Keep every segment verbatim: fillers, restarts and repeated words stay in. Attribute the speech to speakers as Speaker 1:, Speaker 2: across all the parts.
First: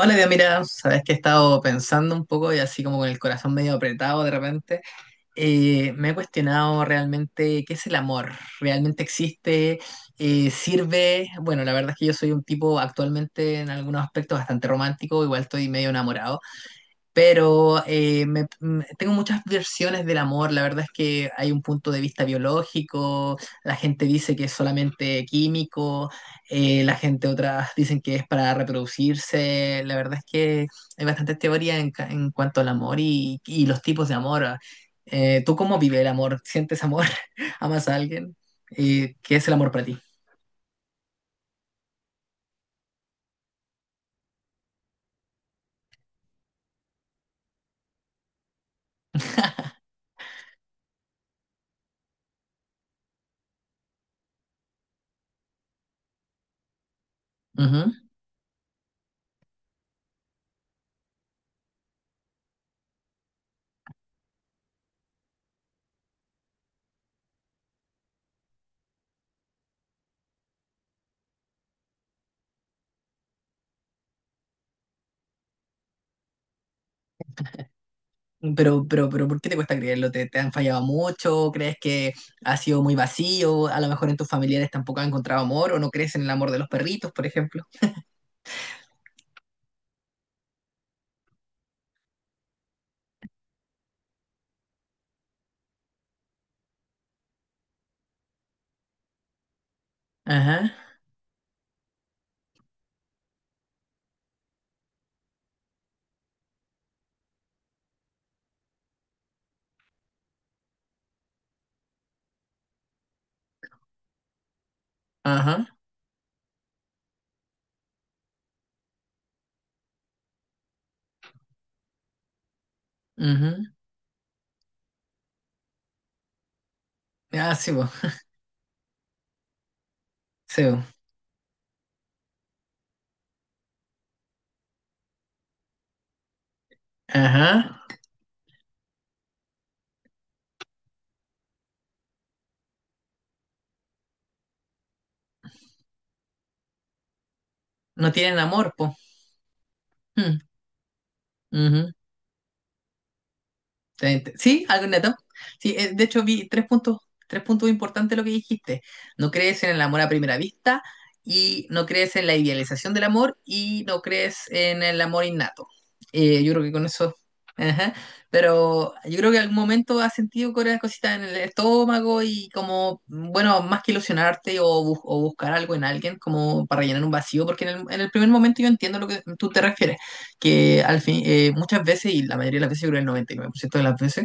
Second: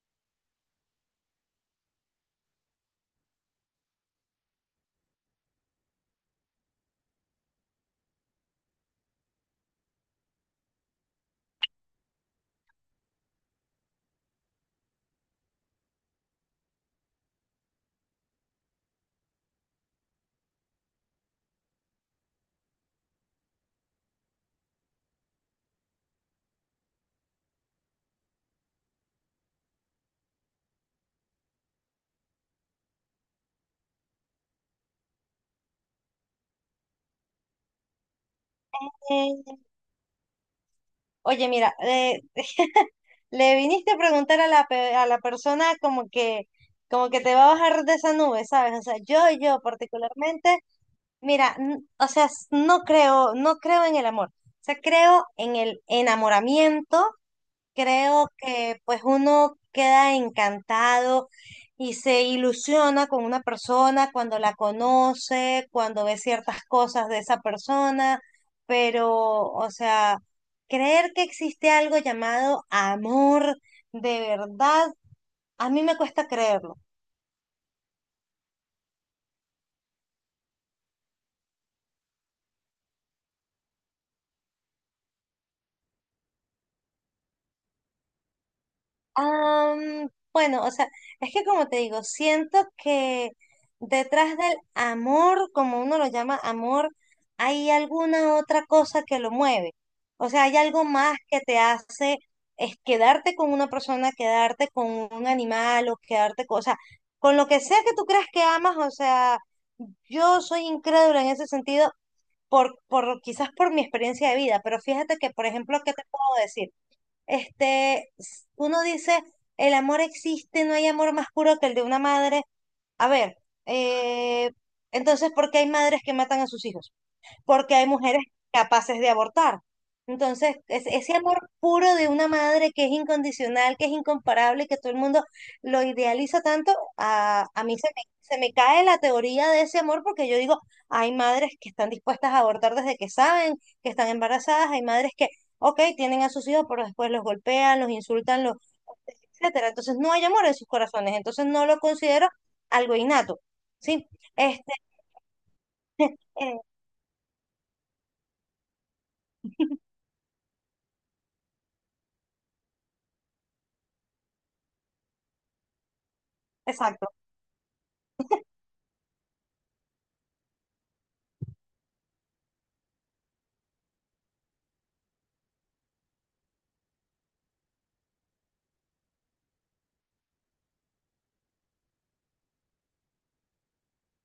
Speaker 1: Hola, Dios, mira, sabes que he estado pensando un poco y así como con el corazón medio apretado de repente. Eh, me he cuestionado realmente qué es el amor, realmente existe, Eh, sirve. Bueno, la verdad es que yo soy un tipo actualmente en algunos aspectos bastante romántico, igual estoy medio enamorado. Pero eh, me- m- tengo muchas versiones del amor. La verdad es que hay un punto de vista biológico, la gente dice que es solamente químico. Eh, la gente otras dicen que es para reproducirse. La verdad es que hay bastantes teorías en, ca- en cuanto al amor y, y los tipos de amor. Ah. Eh, ¿tú cómo vives el amor? ¿Sientes amor? ¿Amas a alguien? Eh, ¿qué es el
Speaker 2: Eh,
Speaker 1: amor para ti?
Speaker 2: Oye, mira, eh, le viniste a preguntar a la, pe- a la persona como que, como que te va a bajar de esa nube, ¿sabes? O sea, yo, yo particularmente, mira, n- o sea, s- no creo, no creo en el amor. O sea, creo en el enamoramiento. Creo que pues uno queda encantado y se ilusiona con una persona cuando la conoce, cuando ve ciertas cosas de esa persona, pero o sea, creer que existe algo llamado amor de verdad, a mí me cuesta creerlo.
Speaker 1: Pero, pero, pero, ¿por qué te cuesta creerlo? ¿Te, te han fallado mucho? ¿Crees que ha sido muy vacío? A lo mejor en tus familiares tampoco has encontrado amor o no crees en el amor de los perritos, por ejemplo.
Speaker 2: Am, bueno, o sea, es que como te digo, siento que detrás del amor, como uno lo llama amor, hay alguna otra cosa que lo mueve. O sea, hay
Speaker 1: Ajá,
Speaker 2: algo más que te hace es quedarte con una persona, quedarte con un animal o quedarte con, o sea, con lo que sea que tú creas que amas, o sea, yo soy incrédula en ese sentido por, por quizás por mi experiencia de vida, pero fíjate que, por
Speaker 1: ajá,
Speaker 2: ejemplo, ¿qué te puedo decir? Este, s- uno dice, el amor existe, no hay amor más puro que el de una madre. A ver,
Speaker 1: ujú.
Speaker 2: eh, entonces, ¿por qué hay madres que matan a sus hijos?
Speaker 1: Ah, sí,
Speaker 2: Porque
Speaker 1: po,
Speaker 2: hay mujeres capaces de abortar. Entonces,
Speaker 1: sí,
Speaker 2: es-
Speaker 1: po.
Speaker 2: ese amor puro de una madre que es incondicional, que es incomparable, que todo el mundo lo idealiza tanto, a,
Speaker 1: Ajá.
Speaker 2: a mí se me, se me cae la teoría de ese amor porque yo digo, hay madres que están dispuestas a abortar desde que saben que están embarazadas, hay madres que, ok, tienen a sus hijos, pero después los golpean, los
Speaker 1: No tienen
Speaker 2: insultan, los,
Speaker 1: amor, po.
Speaker 2: etcétera. Entonces, no hay
Speaker 1: Mm,
Speaker 2: amor en sus corazones, entonces no lo
Speaker 1: ujú.
Speaker 2: considero algo innato. Sí,
Speaker 1: Te- te- Sí,
Speaker 2: este,
Speaker 1: algo neto. Sí. Eh, de hecho vi
Speaker 2: eh,
Speaker 1: tres puntos, tres puntos importantes de lo que dijiste. No crees en el amor a primera vista y no crees en la idealización del amor y no crees en el amor innato. Eh, yo creo que con
Speaker 2: exacto.
Speaker 1: eso. Ajá. Pero yo creo que en algún momento has sentido cosas cositas en el estómago y como, bueno, más que ilusionarte o, bus- o buscar algo en alguien como para llenar un vacío, porque en el, en el primer momento yo entiendo lo que tú te refieres que al fin, eh, muchas veces, y la mayoría de las veces, yo creo el noventa y nueve por ciento de las veces,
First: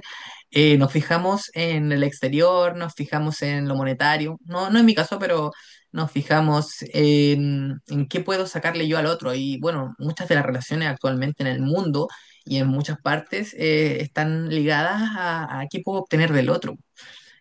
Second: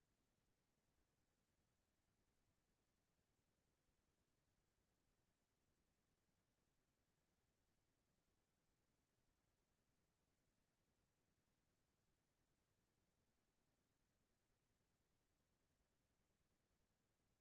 Speaker 1: eh, nos fijamos en el exterior, nos fijamos en lo monetario, no, no en mi caso, pero nos fijamos en, en qué puedo sacarle yo al otro. Y bueno, muchas de las relaciones actualmente en el mundo y en muchas partes eh, están ligadas a, a qué puedo obtener del otro.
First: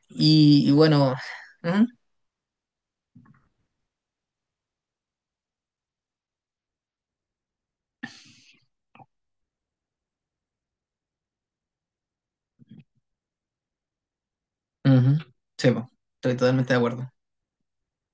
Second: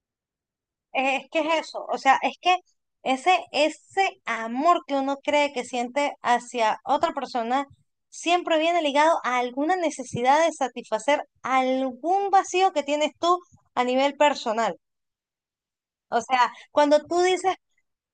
Speaker 1: Y, y bueno,
Speaker 2: Eh, Es que es eso,
Speaker 1: ujú,
Speaker 2: o sea, es que ese, ese amor que uno cree que siente hacia otra persona siempre viene ligado a alguna necesidad de satisfacer algún vacío que tienes tú a nivel personal.
Speaker 1: ujú, sí, po,
Speaker 2: O
Speaker 1: estoy
Speaker 2: sea,
Speaker 1: totalmente de
Speaker 2: cuando
Speaker 1: acuerdo.
Speaker 2: tú dices,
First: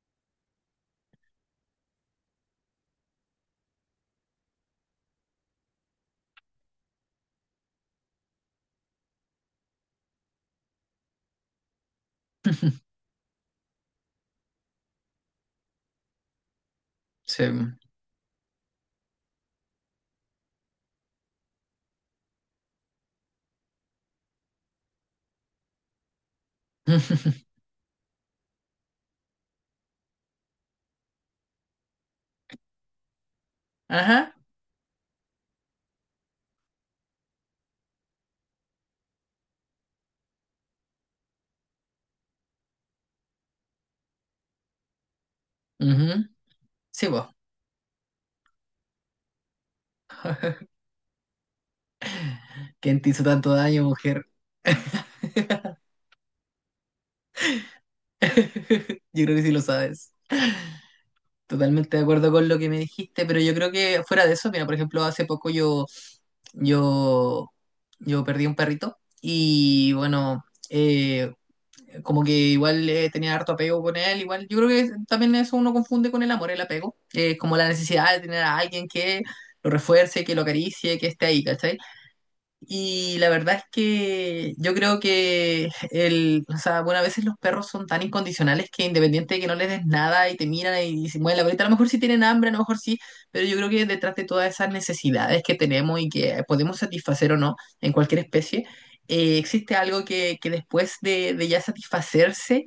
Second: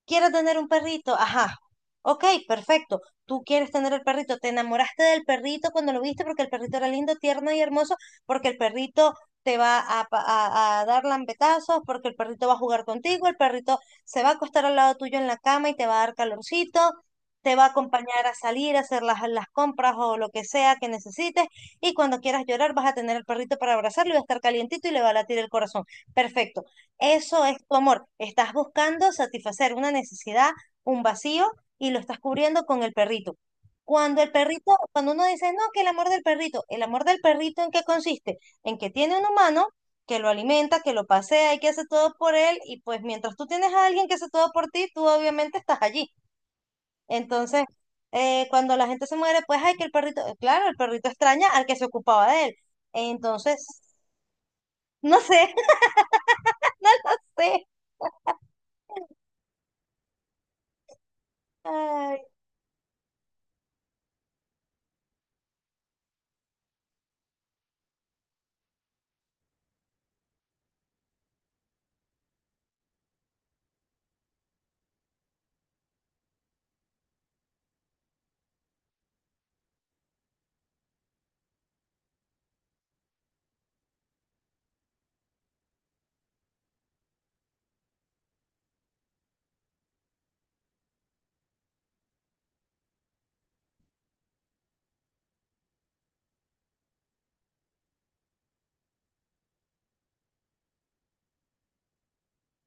Speaker 2: quiero tener un perrito, ajá. Ok, perfecto. Tú quieres tener el perrito, te enamoraste del perrito cuando lo viste porque el perrito era lindo, tierno y hermoso, porque el perrito te va a, pa- a- a dar lambetazos, porque el perrito va a jugar contigo, el perrito se va a acostar al lado tuyo en la cama y te va a dar calorcito,
Speaker 1: Sí.
Speaker 2: te va a acompañar a salir, a hacer las, las compras o lo que sea que necesites, y cuando quieras llorar vas a tener el perrito para abrazarlo y va a estar calientito y le va a latir el corazón. Perfecto. Eso es tu amor. Estás buscando satisfacer una necesidad, un vacío, y lo estás cubriendo con el perrito. Cuando el
Speaker 1: Ajá.
Speaker 2: perrito, cuando uno dice, no, que el amor del perrito, el amor del perrito, ¿en qué consiste? En que tiene un humano que lo alimenta, que lo pasea y que hace todo por él, y pues mientras tú tienes a alguien que hace todo por ti, tú obviamente estás allí.
Speaker 1: Ujú, sí, po.
Speaker 2: Entonces, eh, cuando la gente se muere, pues hay que el perrito, eh, claro, el perrito extraña al que se ocupaba de él.
Speaker 1: ¿Quién te hizo tanto
Speaker 2: Entonces,
Speaker 1: daño, mujer?
Speaker 2: no sé, sí.
Speaker 1: Yo creo que sí lo sabes. Totalmente de
Speaker 2: Ay,
Speaker 1: acuerdo con lo que me dijiste, pero yo creo que fuera de eso, mira, por ejemplo, hace poco yo, yo, yo perdí un perrito y bueno, eh, como que igual eh, tenía harto apego con él, igual yo creo que también eso uno confunde con el amor, el apego, eh, como la necesidad de tener a alguien que lo refuerce, que lo acaricie, que esté ahí, ¿cachai? Y la verdad es que yo creo que el, o sea, bueno, a veces los perros son tan incondicionales que independiente de que no les des nada y te miran y se mueven la bolita, a lo mejor sí tienen hambre, a lo mejor sí, pero yo creo que detrás de todas esas necesidades que tenemos y que podemos satisfacer o no en cualquier especie, eh, existe algo que, que después de, de ya satisfacerse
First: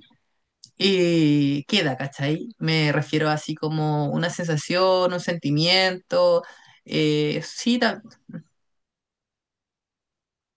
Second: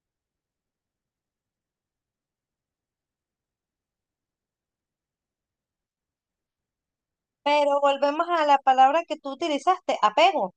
Speaker 1: eh, queda, ¿cachai? Me refiero así como una sensación, un sentimiento. Eh, sí,
Speaker 2: pero
Speaker 1: tal.
Speaker 2: volvemos a la palabra que tú utilizaste, apego,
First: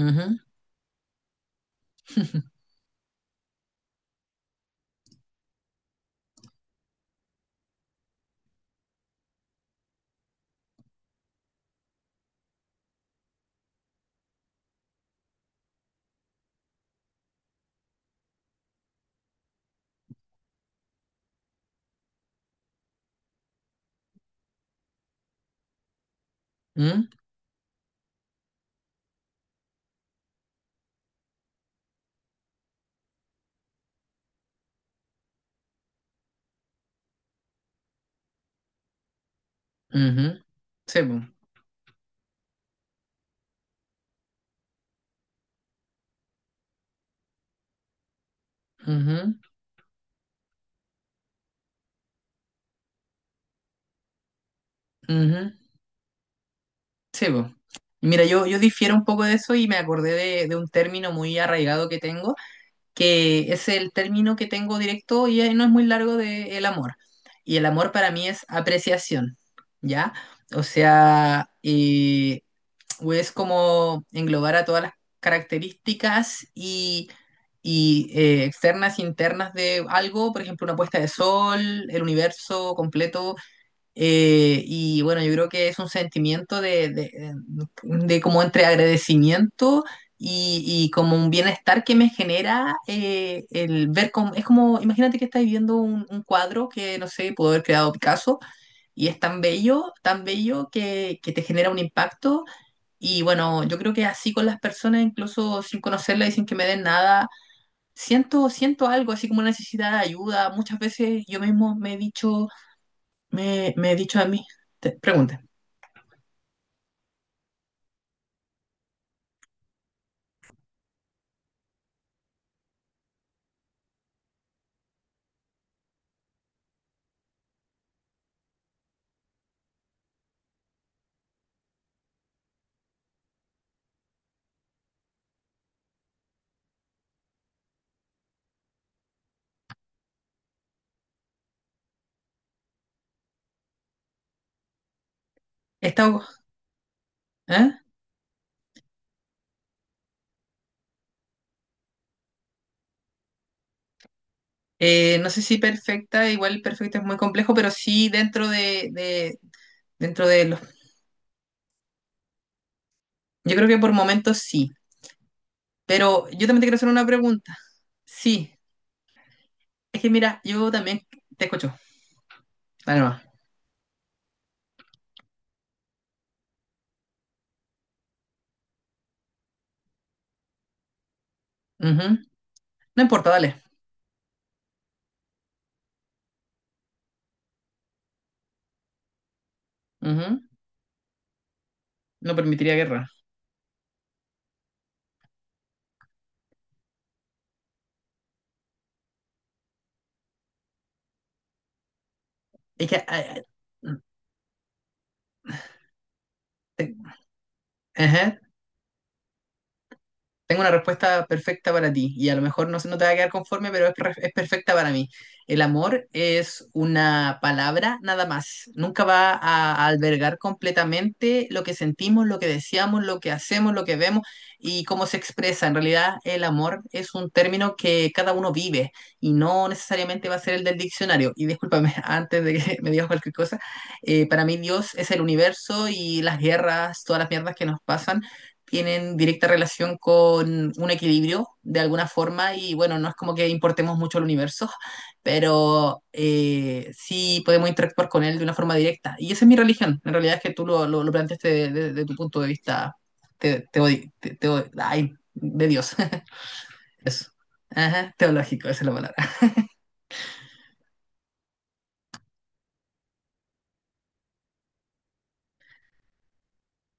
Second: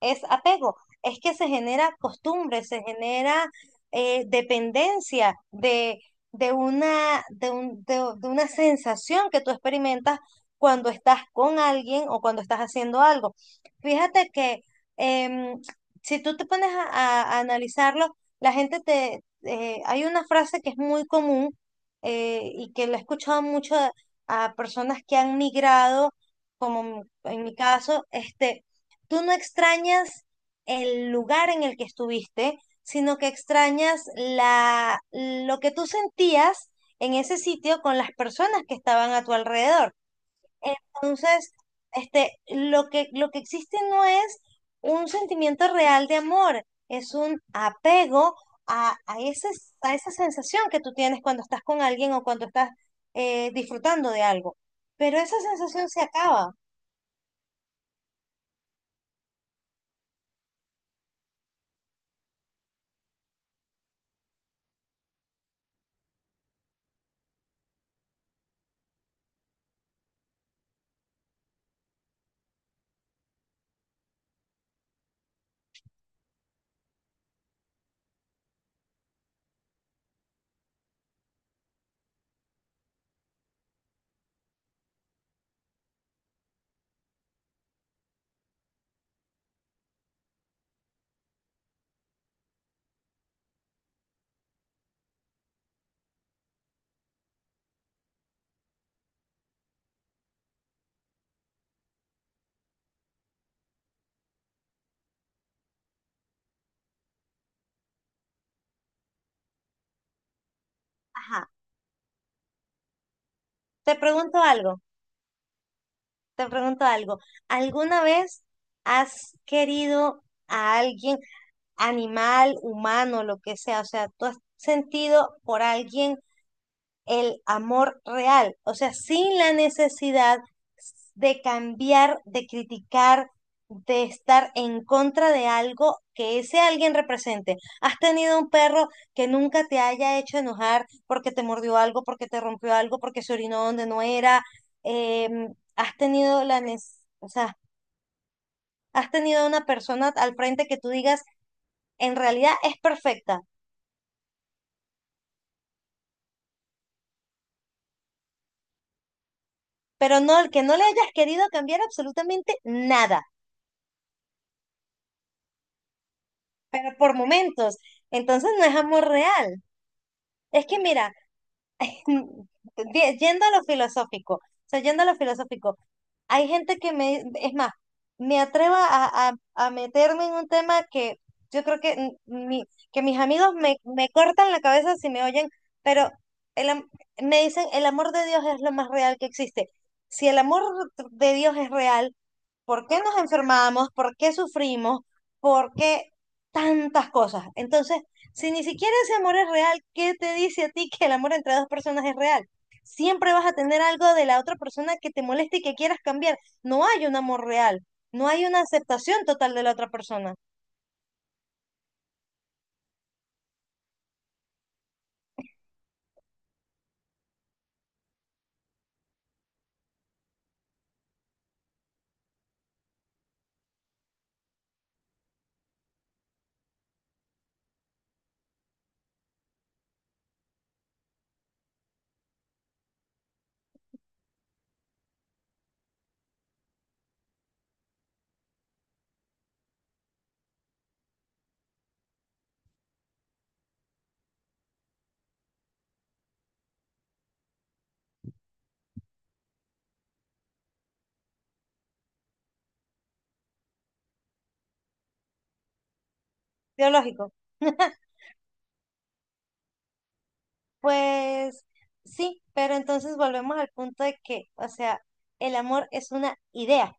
Speaker 2: es apego, es que se genera costumbre, se genera eh, dependencia de, de una, de un- de- de una sensación que tú experimentas cuando estás con alguien o cuando estás haciendo algo. Fíjate que em, si tú te pones a, a- a analizarlo, la gente te... eh, hay una frase que es muy común eh, y que la he escuchado mucho a, a personas que han migrado, como
Speaker 1: mm,
Speaker 2: en mi caso, este, tú no extrañas el lugar en el que estuviste, sino que extrañas la, lo que tú sentías en ese sitio con las personas que estaban a tu alrededor.
Speaker 1: ujú. Sí, po.
Speaker 2: Entonces, este, lo que, lo que existe no es un sentimiento real de amor, es un apego a, a
Speaker 1: Ujú,
Speaker 2: ese- a esa sensación que tú tienes cuando estás con alguien o cuando estás eh, disfrutando de algo. Pero esa
Speaker 1: ujú.
Speaker 2: sensación se acaba.
Speaker 1: Sí, po. Mira, yo, yo difiero un poco de eso y me acordé de, de un término muy arraigado que tengo, que es el término que tengo directo y eh, no es muy largo de el amor. Y el amor para mí es apreciación, ¿ya? O sea, eh, o es como englobar a todas las características y, y, eh, externas, internas de algo, por ejemplo, una puesta de sol, el universo completo. Eh, y bueno, yo creo que es un sentimiento de, de, de como entre agradecimiento y, y como un bienestar que me genera eh, el ver como, es como, imagínate que estás viendo un, un cuadro que, no sé, pudo haber creado Picasso y es tan bello, tan bello que, que te genera un impacto y bueno, yo creo que así con las personas, incluso sin conocerlas y sin que me den nada, siento, siento algo, así como una necesidad de ayuda. Muchas veces yo
Speaker 2: Ajá.
Speaker 1: mismo me he dicho me, me he
Speaker 2: Te
Speaker 1: dicho a
Speaker 2: pregunto
Speaker 1: mí,
Speaker 2: algo.
Speaker 1: te, pregunta,
Speaker 2: Te pregunto algo. ¿Alguna vez has querido a alguien, animal, humano, lo que sea? O sea, ¿tú has sentido por alguien el amor real, o sea, sin la necesidad de cambiar, de criticar, de estar en contra de algo que ese alguien represente? ¿Has tenido un perro que nunca te haya hecho enojar porque te mordió algo, porque te rompió algo, porque se orinó donde no era? Em,
Speaker 1: he
Speaker 2: ¿has
Speaker 1: estado,
Speaker 2: tenido la nes- o sea,
Speaker 1: ¿eh?
Speaker 2: has tenido una persona al frente que tú digas, en realidad es perfecta,
Speaker 1: Eh, no sé si perfecta, igual perfecta es muy complejo, pero sí dentro de, de-
Speaker 2: pero
Speaker 1: dentro
Speaker 2: no,
Speaker 1: de
Speaker 2: el
Speaker 1: los,
Speaker 2: que no le hayas querido cambiar absolutamente nada?
Speaker 1: yo creo que por momentos sí, pero yo también te quiero hacer
Speaker 2: Pero
Speaker 1: una
Speaker 2: por
Speaker 1: pregunta,
Speaker 2: momentos. Entonces
Speaker 1: sí,
Speaker 2: no es amor real.
Speaker 1: es que mira,
Speaker 2: Es
Speaker 1: yo
Speaker 2: que
Speaker 1: también
Speaker 2: mira,
Speaker 1: te escucho,
Speaker 2: mm,
Speaker 1: dale
Speaker 2: de-
Speaker 1: nomás.
Speaker 2: yendo a lo filosófico, o sea, yendo a lo filosófico, hay gente que me, es más, me atrevo a, a- a meterme en un tema que yo creo que, n-
Speaker 1: Ujú.
Speaker 2: mi- que
Speaker 1: No
Speaker 2: mis
Speaker 1: importa,
Speaker 2: amigos
Speaker 1: dale.
Speaker 2: me, me cortan la cabeza si me oyen, pero el am- me dicen, el amor de Dios es lo más real que existe. Si el
Speaker 1: Ujú.
Speaker 2: amor de Dios es real,
Speaker 1: No permitiría
Speaker 2: por qué
Speaker 1: guerra,
Speaker 2: nos enfermamos, por qué sufrimos, por qué tantas cosas. Entonces, si ni siquiera ese amor es real, ¿qué te dice a ti que el amor entre dos personas es real?
Speaker 1: es que,
Speaker 2: Siempre
Speaker 1: ah,
Speaker 2: vas a tener
Speaker 1: ah,
Speaker 2: algo de la otra persona que te moleste y que quieras cambiar. No
Speaker 1: te-
Speaker 2: hay un amor real, no
Speaker 1: ajá.
Speaker 2: hay una aceptación total de la otra persona.
Speaker 1: Tengo una respuesta perfecta para ti y a lo mejor no, se- no te va a quedar conforme, pero es, perf- es perfecta para mí. El amor es una palabra nada más. Nunca va a, a albergar completamente lo que sentimos, lo que deseamos, lo que hacemos, lo que vemos y cómo se expresa. En realidad, el amor es un término que cada uno vive y no necesariamente va a ser el del diccionario. Y discúlpame, antes de que me digas cualquier cosa, eh, para mí Dios es el universo y las guerras, todas las mierdas que nos pasan tienen directa relación con un equilibrio de alguna forma y bueno, no es como que importemos mucho el universo, pero eh, sí podemos interactuar con él de una forma directa. Y esa es mi religión, en realidad es que tú lo, lo, lo planteaste desde de, de tu punto de vista te, te, te- te ay, de Dios, eso.
Speaker 2: Biológico.
Speaker 1: Ajá, teológico, esa es la palabra.
Speaker 2: Pues sí, pero entonces volvemos al punto de que, o sea, el amor es una idea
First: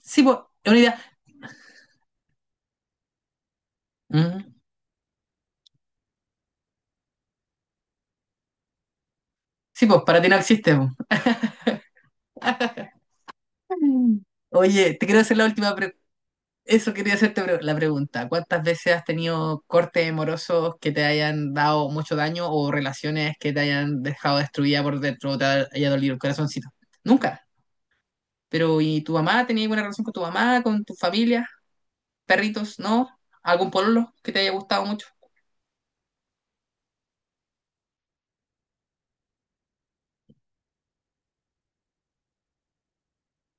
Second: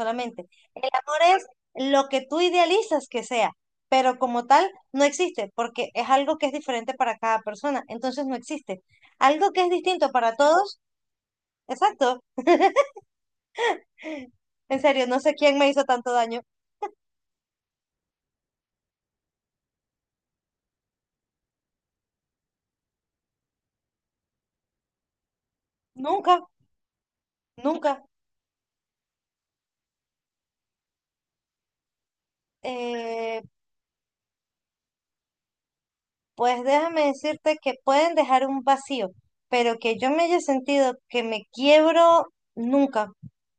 Speaker 1: Sí, pues, es una
Speaker 2: El
Speaker 1: idea.
Speaker 2: amor es lo que tú idealizas que sea, pero como
Speaker 1: Mm.
Speaker 2: tal no existe, porque es algo que es diferente para cada persona, entonces no existe. Algo que es
Speaker 1: Sí, pues,
Speaker 2: distinto
Speaker 1: para ti
Speaker 2: para
Speaker 1: no existe,
Speaker 2: todos,
Speaker 1: po.
Speaker 2: exacto. En
Speaker 1: Oye, te
Speaker 2: serio,
Speaker 1: quiero
Speaker 2: no
Speaker 1: hacer
Speaker 2: sé
Speaker 1: la
Speaker 2: quién me
Speaker 1: última
Speaker 2: hizo
Speaker 1: pregunta.
Speaker 2: tanto daño.
Speaker 1: Eso quería hacerte pre- la pregunta. ¿Cuántas veces has tenido cortes amorosos que te hayan dado mucho daño o relaciones que te hayan dejado destruida por dentro, te haya dolido el
Speaker 2: Nunca,
Speaker 1: corazoncito? Nunca.
Speaker 2: nunca.
Speaker 1: Pero ¿y tu mamá? ¿Tenías alguna relación con tu mamá, con tu familia? ¿Perritos? ¿No?
Speaker 2: Eh,
Speaker 1: ¿Algún pololo que te haya gustado mucho?
Speaker 2: pues déjame decirte que pueden dejar un vacío, pero que yo me haya sentido que me quiebro, nunca.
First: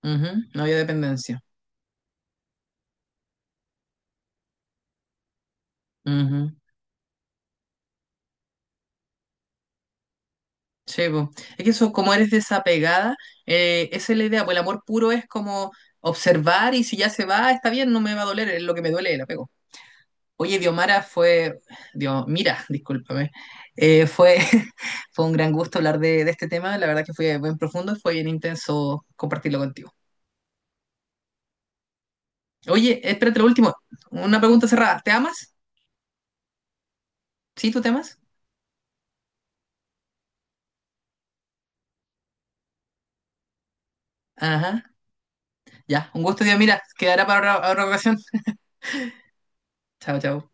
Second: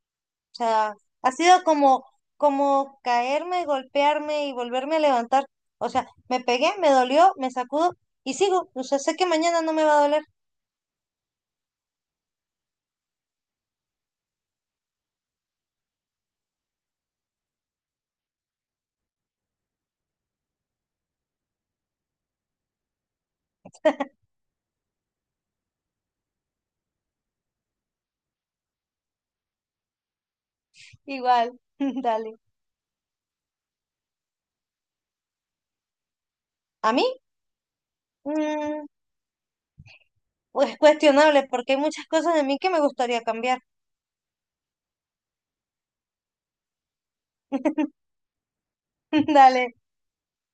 Speaker 1: Ujú.
Speaker 2: O
Speaker 1: No había
Speaker 2: sea, ha
Speaker 1: dependencia.
Speaker 2: sido como, como caerme, golpearme y volverme a levantar. O sea, me
Speaker 1: Ujú,
Speaker 2: pegué, me dolió, me sacudo y sigo. O sea, sé que mañana no me va a doler
Speaker 1: sí, po. Es que eso, como eres desapegada, eh, esa es la idea. Pues el amor puro es como observar y si ya se va, está bien, no me va a doler, es lo que me duele el apego. Oye, Diomara, fue, Dios, mira, discúlpame. Eh, fue, fue un gran gusto hablar de, de este tema, la verdad que fue bien profundo y fue bien intenso compartirlo contigo.
Speaker 2: igual. Dale.
Speaker 1: Oye, espérate lo último, una pregunta cerrada, ¿te amas?
Speaker 2: A mí,
Speaker 1: ¿Sí, tú te amas?
Speaker 2: mm, pues cuestionable, porque hay muchas cosas de mí que me gustaría cambiar.
Speaker 1: Ajá, ya, un gusto, Diomira, quedará para otra otra ocasión.
Speaker 2: Dale.
Speaker 1: Chao, chao.